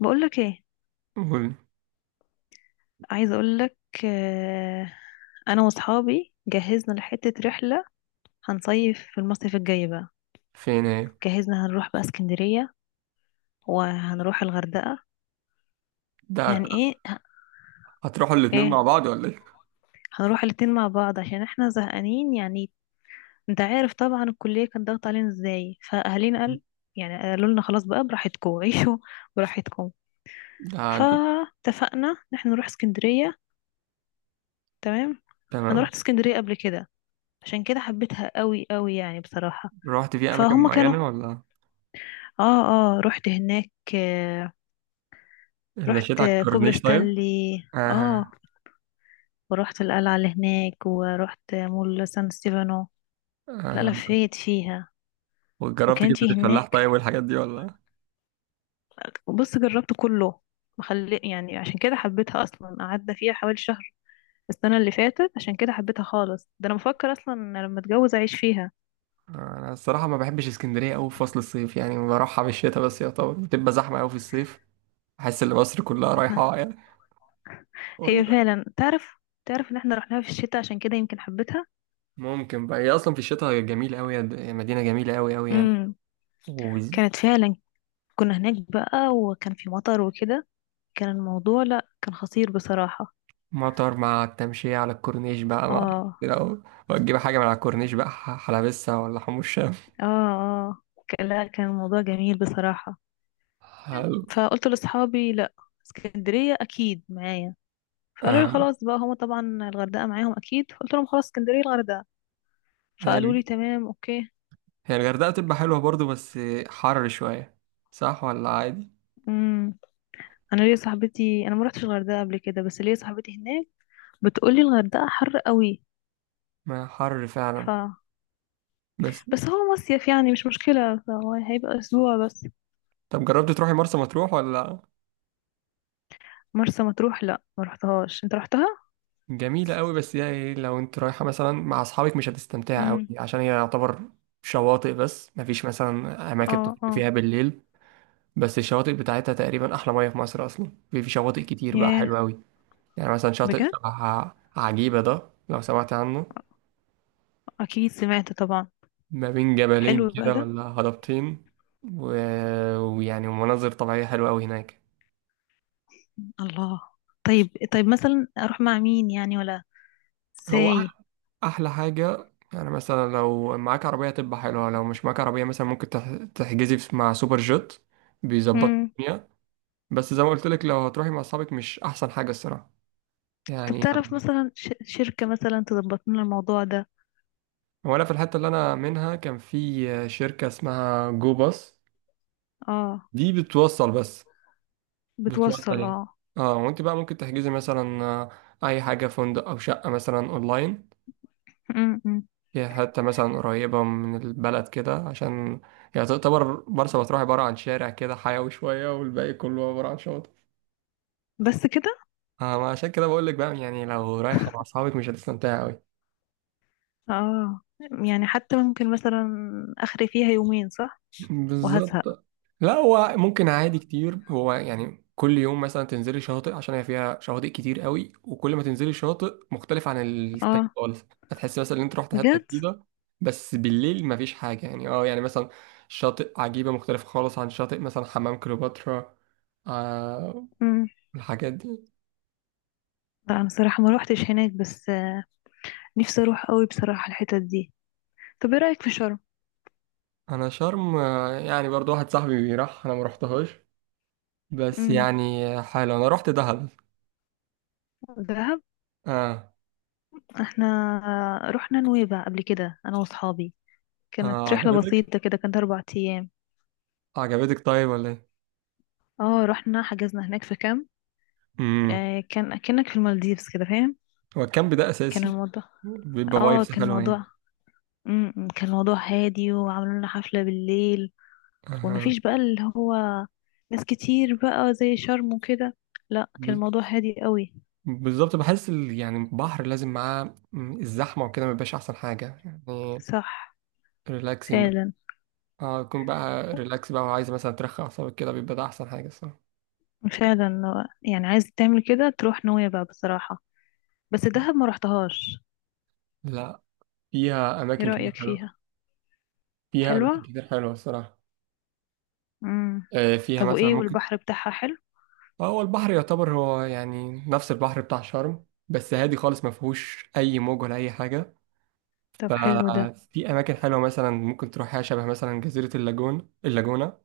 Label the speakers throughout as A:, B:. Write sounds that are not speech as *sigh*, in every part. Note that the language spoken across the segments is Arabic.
A: بقولك ايه؟
B: قول.
A: عايزه اقولك. آه، انا واصحابي جهزنا لحته رحله. هنصيف في المصيف الجاي بقى.
B: فين ايه؟
A: جهزنا هنروح بقى اسكندريه وهنروح الغردقه.
B: ده
A: يعني ايه؟
B: هتروحوا الاتنين مع
A: ايه،
B: بعض ولا ايه؟
A: هنروح الاتنين مع بعض عشان احنا زهقانين يعني. انت عارف طبعا الكليه كان ضغط علينا ازاي، فاهالينا قال
B: *laughs*
A: يعني قالوا لنا خلاص بقى براحتكم *laughs* عيشوا براحتكم.
B: ده انت.
A: فاتفقنا ان احنا نروح اسكندريه. تمام. انا
B: تمام.
A: رحت اسكندريه قبل كده، عشان كده حبيتها قوي قوي يعني بصراحه.
B: رحت في اماكن
A: فهم كانوا.
B: معينة ولا
A: اه، اه، رحت هناك.
B: مشيت
A: رحت
B: على
A: كوبري
B: الكورنيش طيب؟
A: ستانلي. اه،
B: اها.
A: ورحت القلعة اللي هناك، ورحت مول سان ستيفانو. لا،
B: اها،
A: لفيت فيها.
B: وجربت
A: وكان
B: كبدة
A: في
B: الفلاح
A: هناك.
B: طيب والحاجات دي ولا؟
A: وبص، جربت كله مخلي يعني، عشان كده حبيتها اصلا. قعدنا فيها حوالي شهر السنة اللي فاتت، عشان كده حبيتها خالص. ده انا بفكر اصلا إن لما اتجوز اعيش فيها.
B: انا الصراحة ما بحبش اسكندرية قوي في فصل الصيف، يعني بروحها في الشتاء بس، يا طبعا بتبقى زحمة قوي في الصيف. احس ان مصر كلها رايحة
A: *laughs*
B: يعني، ولا؟
A: هي فعلا تعرف. تعرف ان احنا رحناها في الشتاء، عشان كده يمكن حبيتها.
B: ممكن بقى، هي اصلا في الشتاء جميلة قوي. مدينة جميلة قوي قوي يعني.
A: امم
B: و-
A: كانت فعلا. كنا هناك بقى وكان في مطر وكده. كان الموضوع، لا، كان خطير بصراحة.
B: مطر مع التمشية على الكورنيش بقى، مع
A: اه،
B: لو وتجيب حاجة من على الكورنيش بقى حلبسة ولا حمص شام.
A: اه. لا، كان الموضوع جميل بصراحة.
B: حلو.
A: فقلت لأصحابي: لا، اسكندرية أكيد معايا. فقالوا لي
B: آه.
A: خلاص بقى، هما طبعا الغردقة معاهم أكيد، فقلت لهم خلاص، اسكندرية الغردقة. فقالوا لي تمام، أوكي.
B: هي الغردقة بتبقى حلوة برضو، بس حر شوية. صح ولا عادي؟
A: امم أنا ليا صاحبتي، أنا ما رحتش الغردقة قبل كده بس ليا صاحبتي هناك، بتقول لي الغردقة حر قوي.
B: ما حر
A: ف
B: فعلا. بس
A: بس هو مصيف يعني مش مشكلة، فهو هيبقى أسبوع بس.
B: طب جربت تروحي مرسى مطروح ولا؟
A: مرسى مطروح، لا ما رحتهاش، أنت رحتها؟
B: جميلة قوي، بس هي إيه، لو انت رايحة مثلا مع أصحابك مش هتستمتعي قوي،
A: امم
B: عشان هي يعتبر شواطئ بس، مفيش مثلا أماكن
A: اه،
B: تخرج
A: اه،
B: فيها بالليل. بس الشواطئ بتاعتها تقريبا أحلى مية في مصر، أصلا في شواطئ كتير بقى
A: ياه،
B: حلوة قوي. يعني مثلا شاطئ
A: بجد،
B: شبه عجيبة ده، لو سمعت عنه.
A: اكيد سمعت طبعا.
B: ما بين جبلين
A: حلو بقى
B: كده،
A: ده.
B: ولا هضبتين. و... ويعني مناظر طبيعية حلوة أوي هناك.
A: الله. طيب، طيب، مثلا اروح مع مين يعني، ولا
B: هو
A: ازاي؟
B: أح- أحلى حاجة، يعني مثلا لو معاك عربية تبقى حلوة، لو مش معاك عربية مثلا ممكن تحجزي مع سوبر جيت. بيظبط
A: امم
B: الدنيا. بس زي ما قلت لك، لو هتروحي مع أصحابك مش أحسن حاجة الصراحة
A: طب
B: يعني.
A: تعرف مثلا شركة مثلا تظبط لنا الموضوع ده؟
B: هو أنا في الحتة اللي أنا منها كان في شركة اسمها جو باص.
A: اه،
B: دي بتوصل بس.
A: بتوصل.
B: بتوصلي
A: اه.
B: اه. وانت بقى ممكن تحجزي مثلا اي حاجة، فندق او شقة مثلا اونلاين.
A: امم
B: هي حتى مثلا قريبة من البلد كده، عشان هي تعتبر مرسى مطروح عبارة عن شارع كده حيوي شوية، والباقي كله عبارة عن شاطئ.
A: بس كده.
B: آه، ما عشان كده بقول لك بقى، يعني لو رايحة مع اصحابك مش هتستمتعي قوي.
A: اه، يعني حتى ممكن مثلا اخري فيها يومين، صح؟ وهزهق.
B: بالظبط. لا هو ممكن عادي كتير، هو يعني كل يوم مثلا تنزلي شاطئ، عشان هي فيها شواطئ كتير قوي، وكل ما تنزلي شاطئ مختلف عن التاني
A: اه،
B: خالص. هتحسي مثلا ان انت رحت حته
A: بجد.
B: جديده. بس بالليل مفيش حاجه يعني. اه يعني مثلا شاطئ عجيبه مختلف خالص عن شاطئ مثلا حمام كليوباترا. آه،
A: امم
B: الحاجات دي.
A: لا، انا صراحة ما روحتش هناك بس. نفسي اروح قوي بصراحة الحتت دي. طب ايه رأيك في شرم؟
B: انا شرم يعني برضو واحد صاحبي راح، انا ما رحتهاش. بس
A: امم
B: يعني حلو، انا رحت دهب.
A: دهب.
B: اه.
A: احنا رحنا نويبع قبل كده انا واصحابي.
B: آه،
A: كانت رحلة
B: عجبتك؟
A: بسيطة كده، كانت 4 ايام.
B: عجبتك طيب ولا ايه؟
A: اه، رحنا حجزنا هناك في كامب.
B: امم
A: آه، كان كأنك في المالديفز كده، فاهم؟
B: هو الكامب ده
A: كان
B: اساسي،
A: الموضوع
B: بيبقى
A: اه
B: فايبس
A: كان
B: حلوه يعني.
A: موضوع كان موضوع هادي، وعملوا لنا حفلة بالليل.
B: اها.
A: ومفيش بقى اللي هو ناس كتير بقى زي شرم وكده. لا، كان
B: ب-
A: الموضوع هادي قوي.
B: بالظبط، بحس يعني البحر لازم معاه الزحمه وكده ما بيبقاش احسن حاجه يعني.
A: صح.
B: ريلاكسنج.
A: فعلا.
B: اه، يكون بقى ريلاكس بقى، وعايز مثلا ترخي اعصابك كده، بيبقى ده احسن حاجه الصراحه.
A: فعلا يعني، عايز تعمل كده تروح نويبع بصراحة. بس دهب ما رحتهاش.
B: لا، فيها
A: ايه
B: اماكن كتير
A: رأيك
B: حلوه.
A: فيها؟
B: فيها اماكن
A: حلوة.
B: كتير حلوه الصراحه.
A: امم
B: آه فيها
A: طب
B: مثلا
A: وايه،
B: ممكن.
A: والبحر بتاعها حلو؟
B: هو البحر يعتبر هو يعني نفس البحر بتاع شرم، بس هادي خالص، ما فيهوش اي موج ولا اي حاجه.
A: طب حلو ده.
B: ففي أماكن حلوة، مثلا ممكن تروحيها شبه مثلا جزيرة اللاجون، اللاجونة.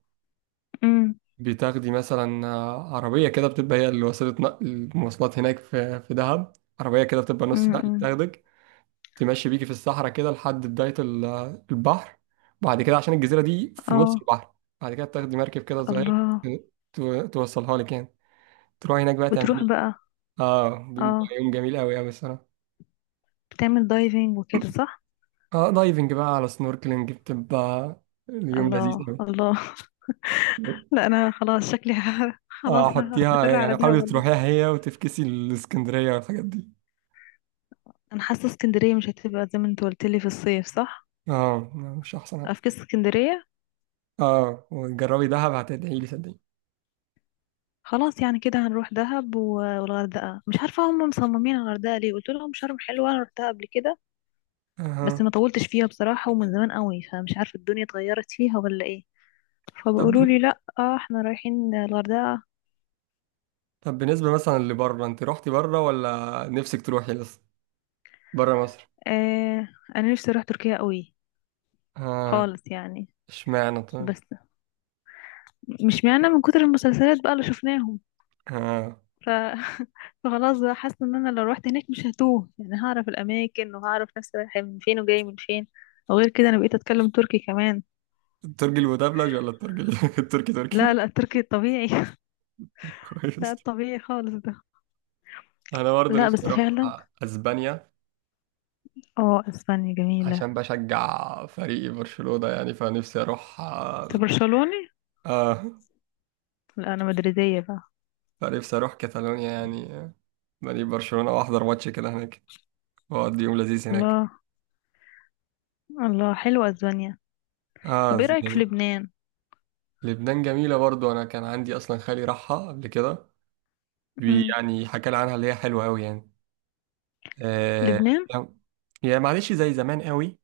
A: امم
B: بتاخدي مثلا عربية كده، بتبقى هي اللي وسيلة نقل المواصلات هناك في دهب. عربية كده بتبقى نص نقل
A: امم
B: بتاخدك، تمشي بيكي في الصحراء كده لحد بداية البحر، بعد كده عشان الجزيرة دي في نص
A: اه،
B: البحر. بعد كده بتاخدي مركب كده صغير،
A: الله.
B: توصلها لك يعني. تروحي هناك بقى
A: بتروح
B: تعملي.
A: بقى.
B: اه، بيبقى
A: اه،
B: يوم جميل قوي قوي الصراحة.
A: بتعمل دايفنج وكده، صح؟
B: اه دايفنج بقى على سنوركلينج، بتبقى اليوم لذيذ
A: الله،
B: قوي.
A: الله، *laughs* لا انا خلاص شكلي *laughs* خلاص
B: اه حطيها،
A: هستقر على
B: يعني
A: ده
B: حاولي
A: ولا.
B: تروحيها هي، وتفكسي الاسكندرية والحاجات دي.
A: انا حاسه اسكندريه مش هتبقى زي ما انت قلت لي في الصيف، صح؟
B: اه مش احسن حاجة.
A: افكس اسكندريه.
B: اه وجربي دهب هتدعي لي صدقيني.
A: خلاص يعني كده هنروح دهب و- والغردقه. مش عارفه هم مصممين على الغردقه ليه، قلت لهم شرم حلوه انا رحتها قبل كده، بس
B: اها.
A: ما طولتش فيها بصراحة ومن زمان قوي، فمش عارفة الدنيا اتغيرت فيها ولا ايه.
B: طب
A: فبيقولوا
B: بن-
A: لي: لا، آه، احنا رايحين الغردقة.
B: طب بالنسبة مثلا لبره، انت روحتي بره ولا نفسك تروحي لسه، بره مصر؟
A: آه، انا نفسي اروح تركيا قوي
B: اه.
A: خالص يعني.
B: اشمعنى طيب؟
A: بس مش معنى من كتر المسلسلات بقى اللي شفناهم،
B: اه.
A: ف... *laughs* فخلاص بقى حاسة ان انا لو روحت هناك مش هتوه يعني، هعرف الاماكن وهعرف نفسي رايحة من فين وجاي من فين. وغير كده انا بقيت اتكلم تركي كمان.
B: الترجي المدبلج ولا *laughs* التركي،
A: لا،
B: تركي؟
A: لا، التركي الطبيعي. *laughs*
B: *laughs*
A: لا
B: كويس.
A: الطبيعي خالص ده.
B: انا برضه
A: لا
B: نفسي
A: بس
B: اروح
A: فعلا.
B: اسبانيا،
A: اه، اسبانيا جميلة.
B: عشان بشجع فريقي برشلونة يعني، فنفسي اروح
A: انت
B: اه.
A: برشلوني؟
B: آه،
A: لا، انا مدريدية بقى.
B: فنفسي اروح كاتالونيا يعني، نادي برشلونة، واحضر ماتش كده هناك، واقضي يوم لذيذ هناك.
A: الله، الله، حلوة اسبانيا. طب
B: اه *laughs*
A: ايه رأيك في
B: جميل.
A: لبنان؟
B: لبنان جميلة برضو، انا كان عندي اصلا خالي راحها قبل كده.
A: مم.
B: يعني حكى لي عنها، اللي هي حلوة قوي يعني. آه
A: لبنان.
B: يعني معلش زي زمان قوي،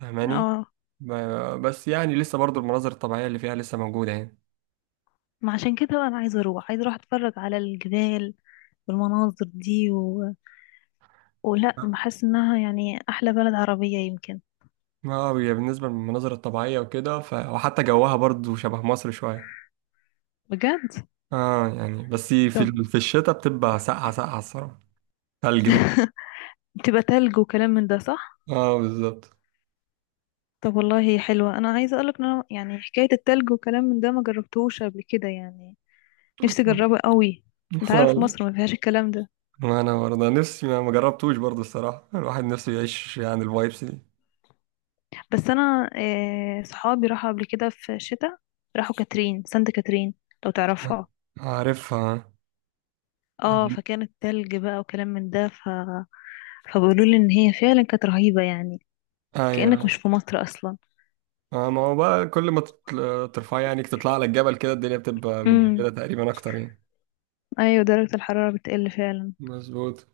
B: فاهماني؟
A: اه،
B: بس يعني لسه برضو المناظر الطبيعية اللي فيها لسه موجودة يعني.
A: ما عشان كده بقى انا عايزة اروح اتفرج على الجبال والمناظر دي، ولا
B: اه.
A: بحس انها يعني احلى بلد عربية يمكن.
B: آه، هي بالنسبة للمناظر الطبيعية وكده وحتى جوها برضو شبه مصر شوية.
A: بجد؟
B: اه يعني بس
A: طب
B: في الشتاء بتبقى ساقعة ساقعة الصراحة. ثلج بقى.
A: تبقى تلج وكلام من ده، صح؟
B: اه بالظبط.
A: طب والله هي حلوة. انا عايزة اقولك ان أنا يعني حكاية التلج وكلام من ده ما جربتهوش قبل كده يعني، نفسي اجربه قوي. انت عارف مصر ما
B: *laughs*
A: فيهاش الكلام ده.
B: ما انا برضه نفسي، ما جربتوش برضه الصراحه، الواحد نفسه يعيش يعني الفايبس دي.
A: بس انا آه، صحابي راحوا قبل كده في الشتاء، راحوا سانت كاترين، لو تعرفها.
B: عارفها.
A: اه، فكانت تلج بقى وكلام من ده، فبيقولوا لي ان هي فعلا كانت رهيبة يعني، كأنك
B: ايوه.
A: مش في مصر اصلا.
B: آه، ما هو بقى كل ما ترفع يعني تطلع على الجبل كده، الدنيا بتبقى
A: امم
B: متجمدة تقريبا اكتر يعني.
A: ايوه، درجة الحرارة بتقل فعلا.
B: مظبوط.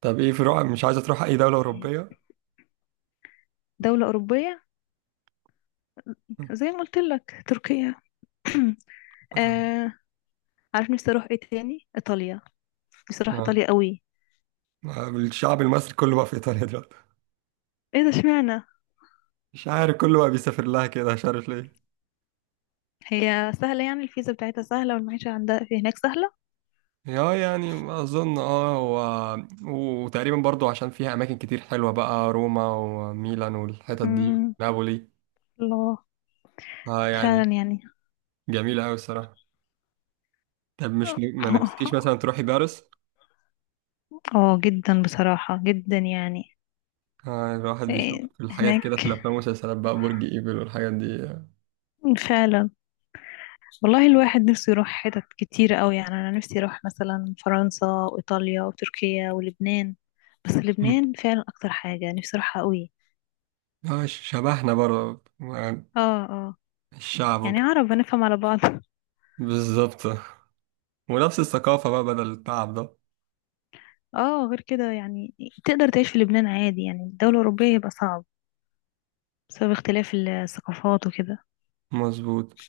B: طب ايه في روح، مش عايزه تروح اي دوله اوروبيه؟
A: دولة أوروبية، زي ما قلت لك تركيا. *clears throat* آه عارف نفسي اروح ايه تاني؟ ايطاليا. نفسي اروح
B: اه.
A: ايطاليا قوي.
B: آه، الشعب المصري كله بقى في ايطاليا دلوقتي.
A: ايه ده، اشمعنى؟
B: مش عارف، كله بقى بيسافر لها كده مش عارف ليه.
A: هي سهلة يعني، الفيزا بتاعتها سهلة والمعيشة عندها في هناك سهلة.
B: اه يعني اظن اه، هو وتقريبا برضو عشان فيها اماكن كتير حلوه بقى، روما وميلان والحتت دي،
A: امم
B: نابولي.
A: الله،
B: اه يعني
A: فعلا يعني.
B: جميله قوي الصراحه. طب مش ن- ما
A: *laughs*
B: نفسكيش مثلا تروحي باريس؟
A: اه جدا بصراحة، جدا يعني.
B: آه الواحد بيشوف
A: إيه،
B: الحاجات كده في
A: هناك.
B: الافلام والمسلسلات بقى، برج ايفل والحاجات دي.
A: فعلا. والله الواحد نفسه يروح حتت كتير قوي يعني، انا نفسي اروح مثلا فرنسا وايطاليا وتركيا ولبنان. بس
B: مم.
A: لبنان فعلا اكتر حاجة نفسي اروحها قوي.
B: اه شبهنا برضه يعني،
A: اه، اه،
B: الشعب
A: يعني
B: وكده.
A: عرب هنفهم على بعض. *laughs*
B: بالظبط. ونفس الثقافه بقى بدل التعب ده.
A: اه، غير كده يعني تقدر تعيش في لبنان عادي. يعني الدولة الأوروبية يبقى صعب، بسبب اختلاف الثقافات وكده.
B: مظبوط.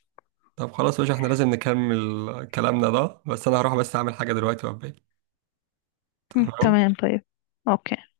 B: طب خلاص يا باشا احنا لازم نكمل كلامنا ده، بس انا هروح بس اعمل حاجه دلوقتي وابقى إيه.
A: هم،
B: تمام.
A: تمام طيب. اوكي.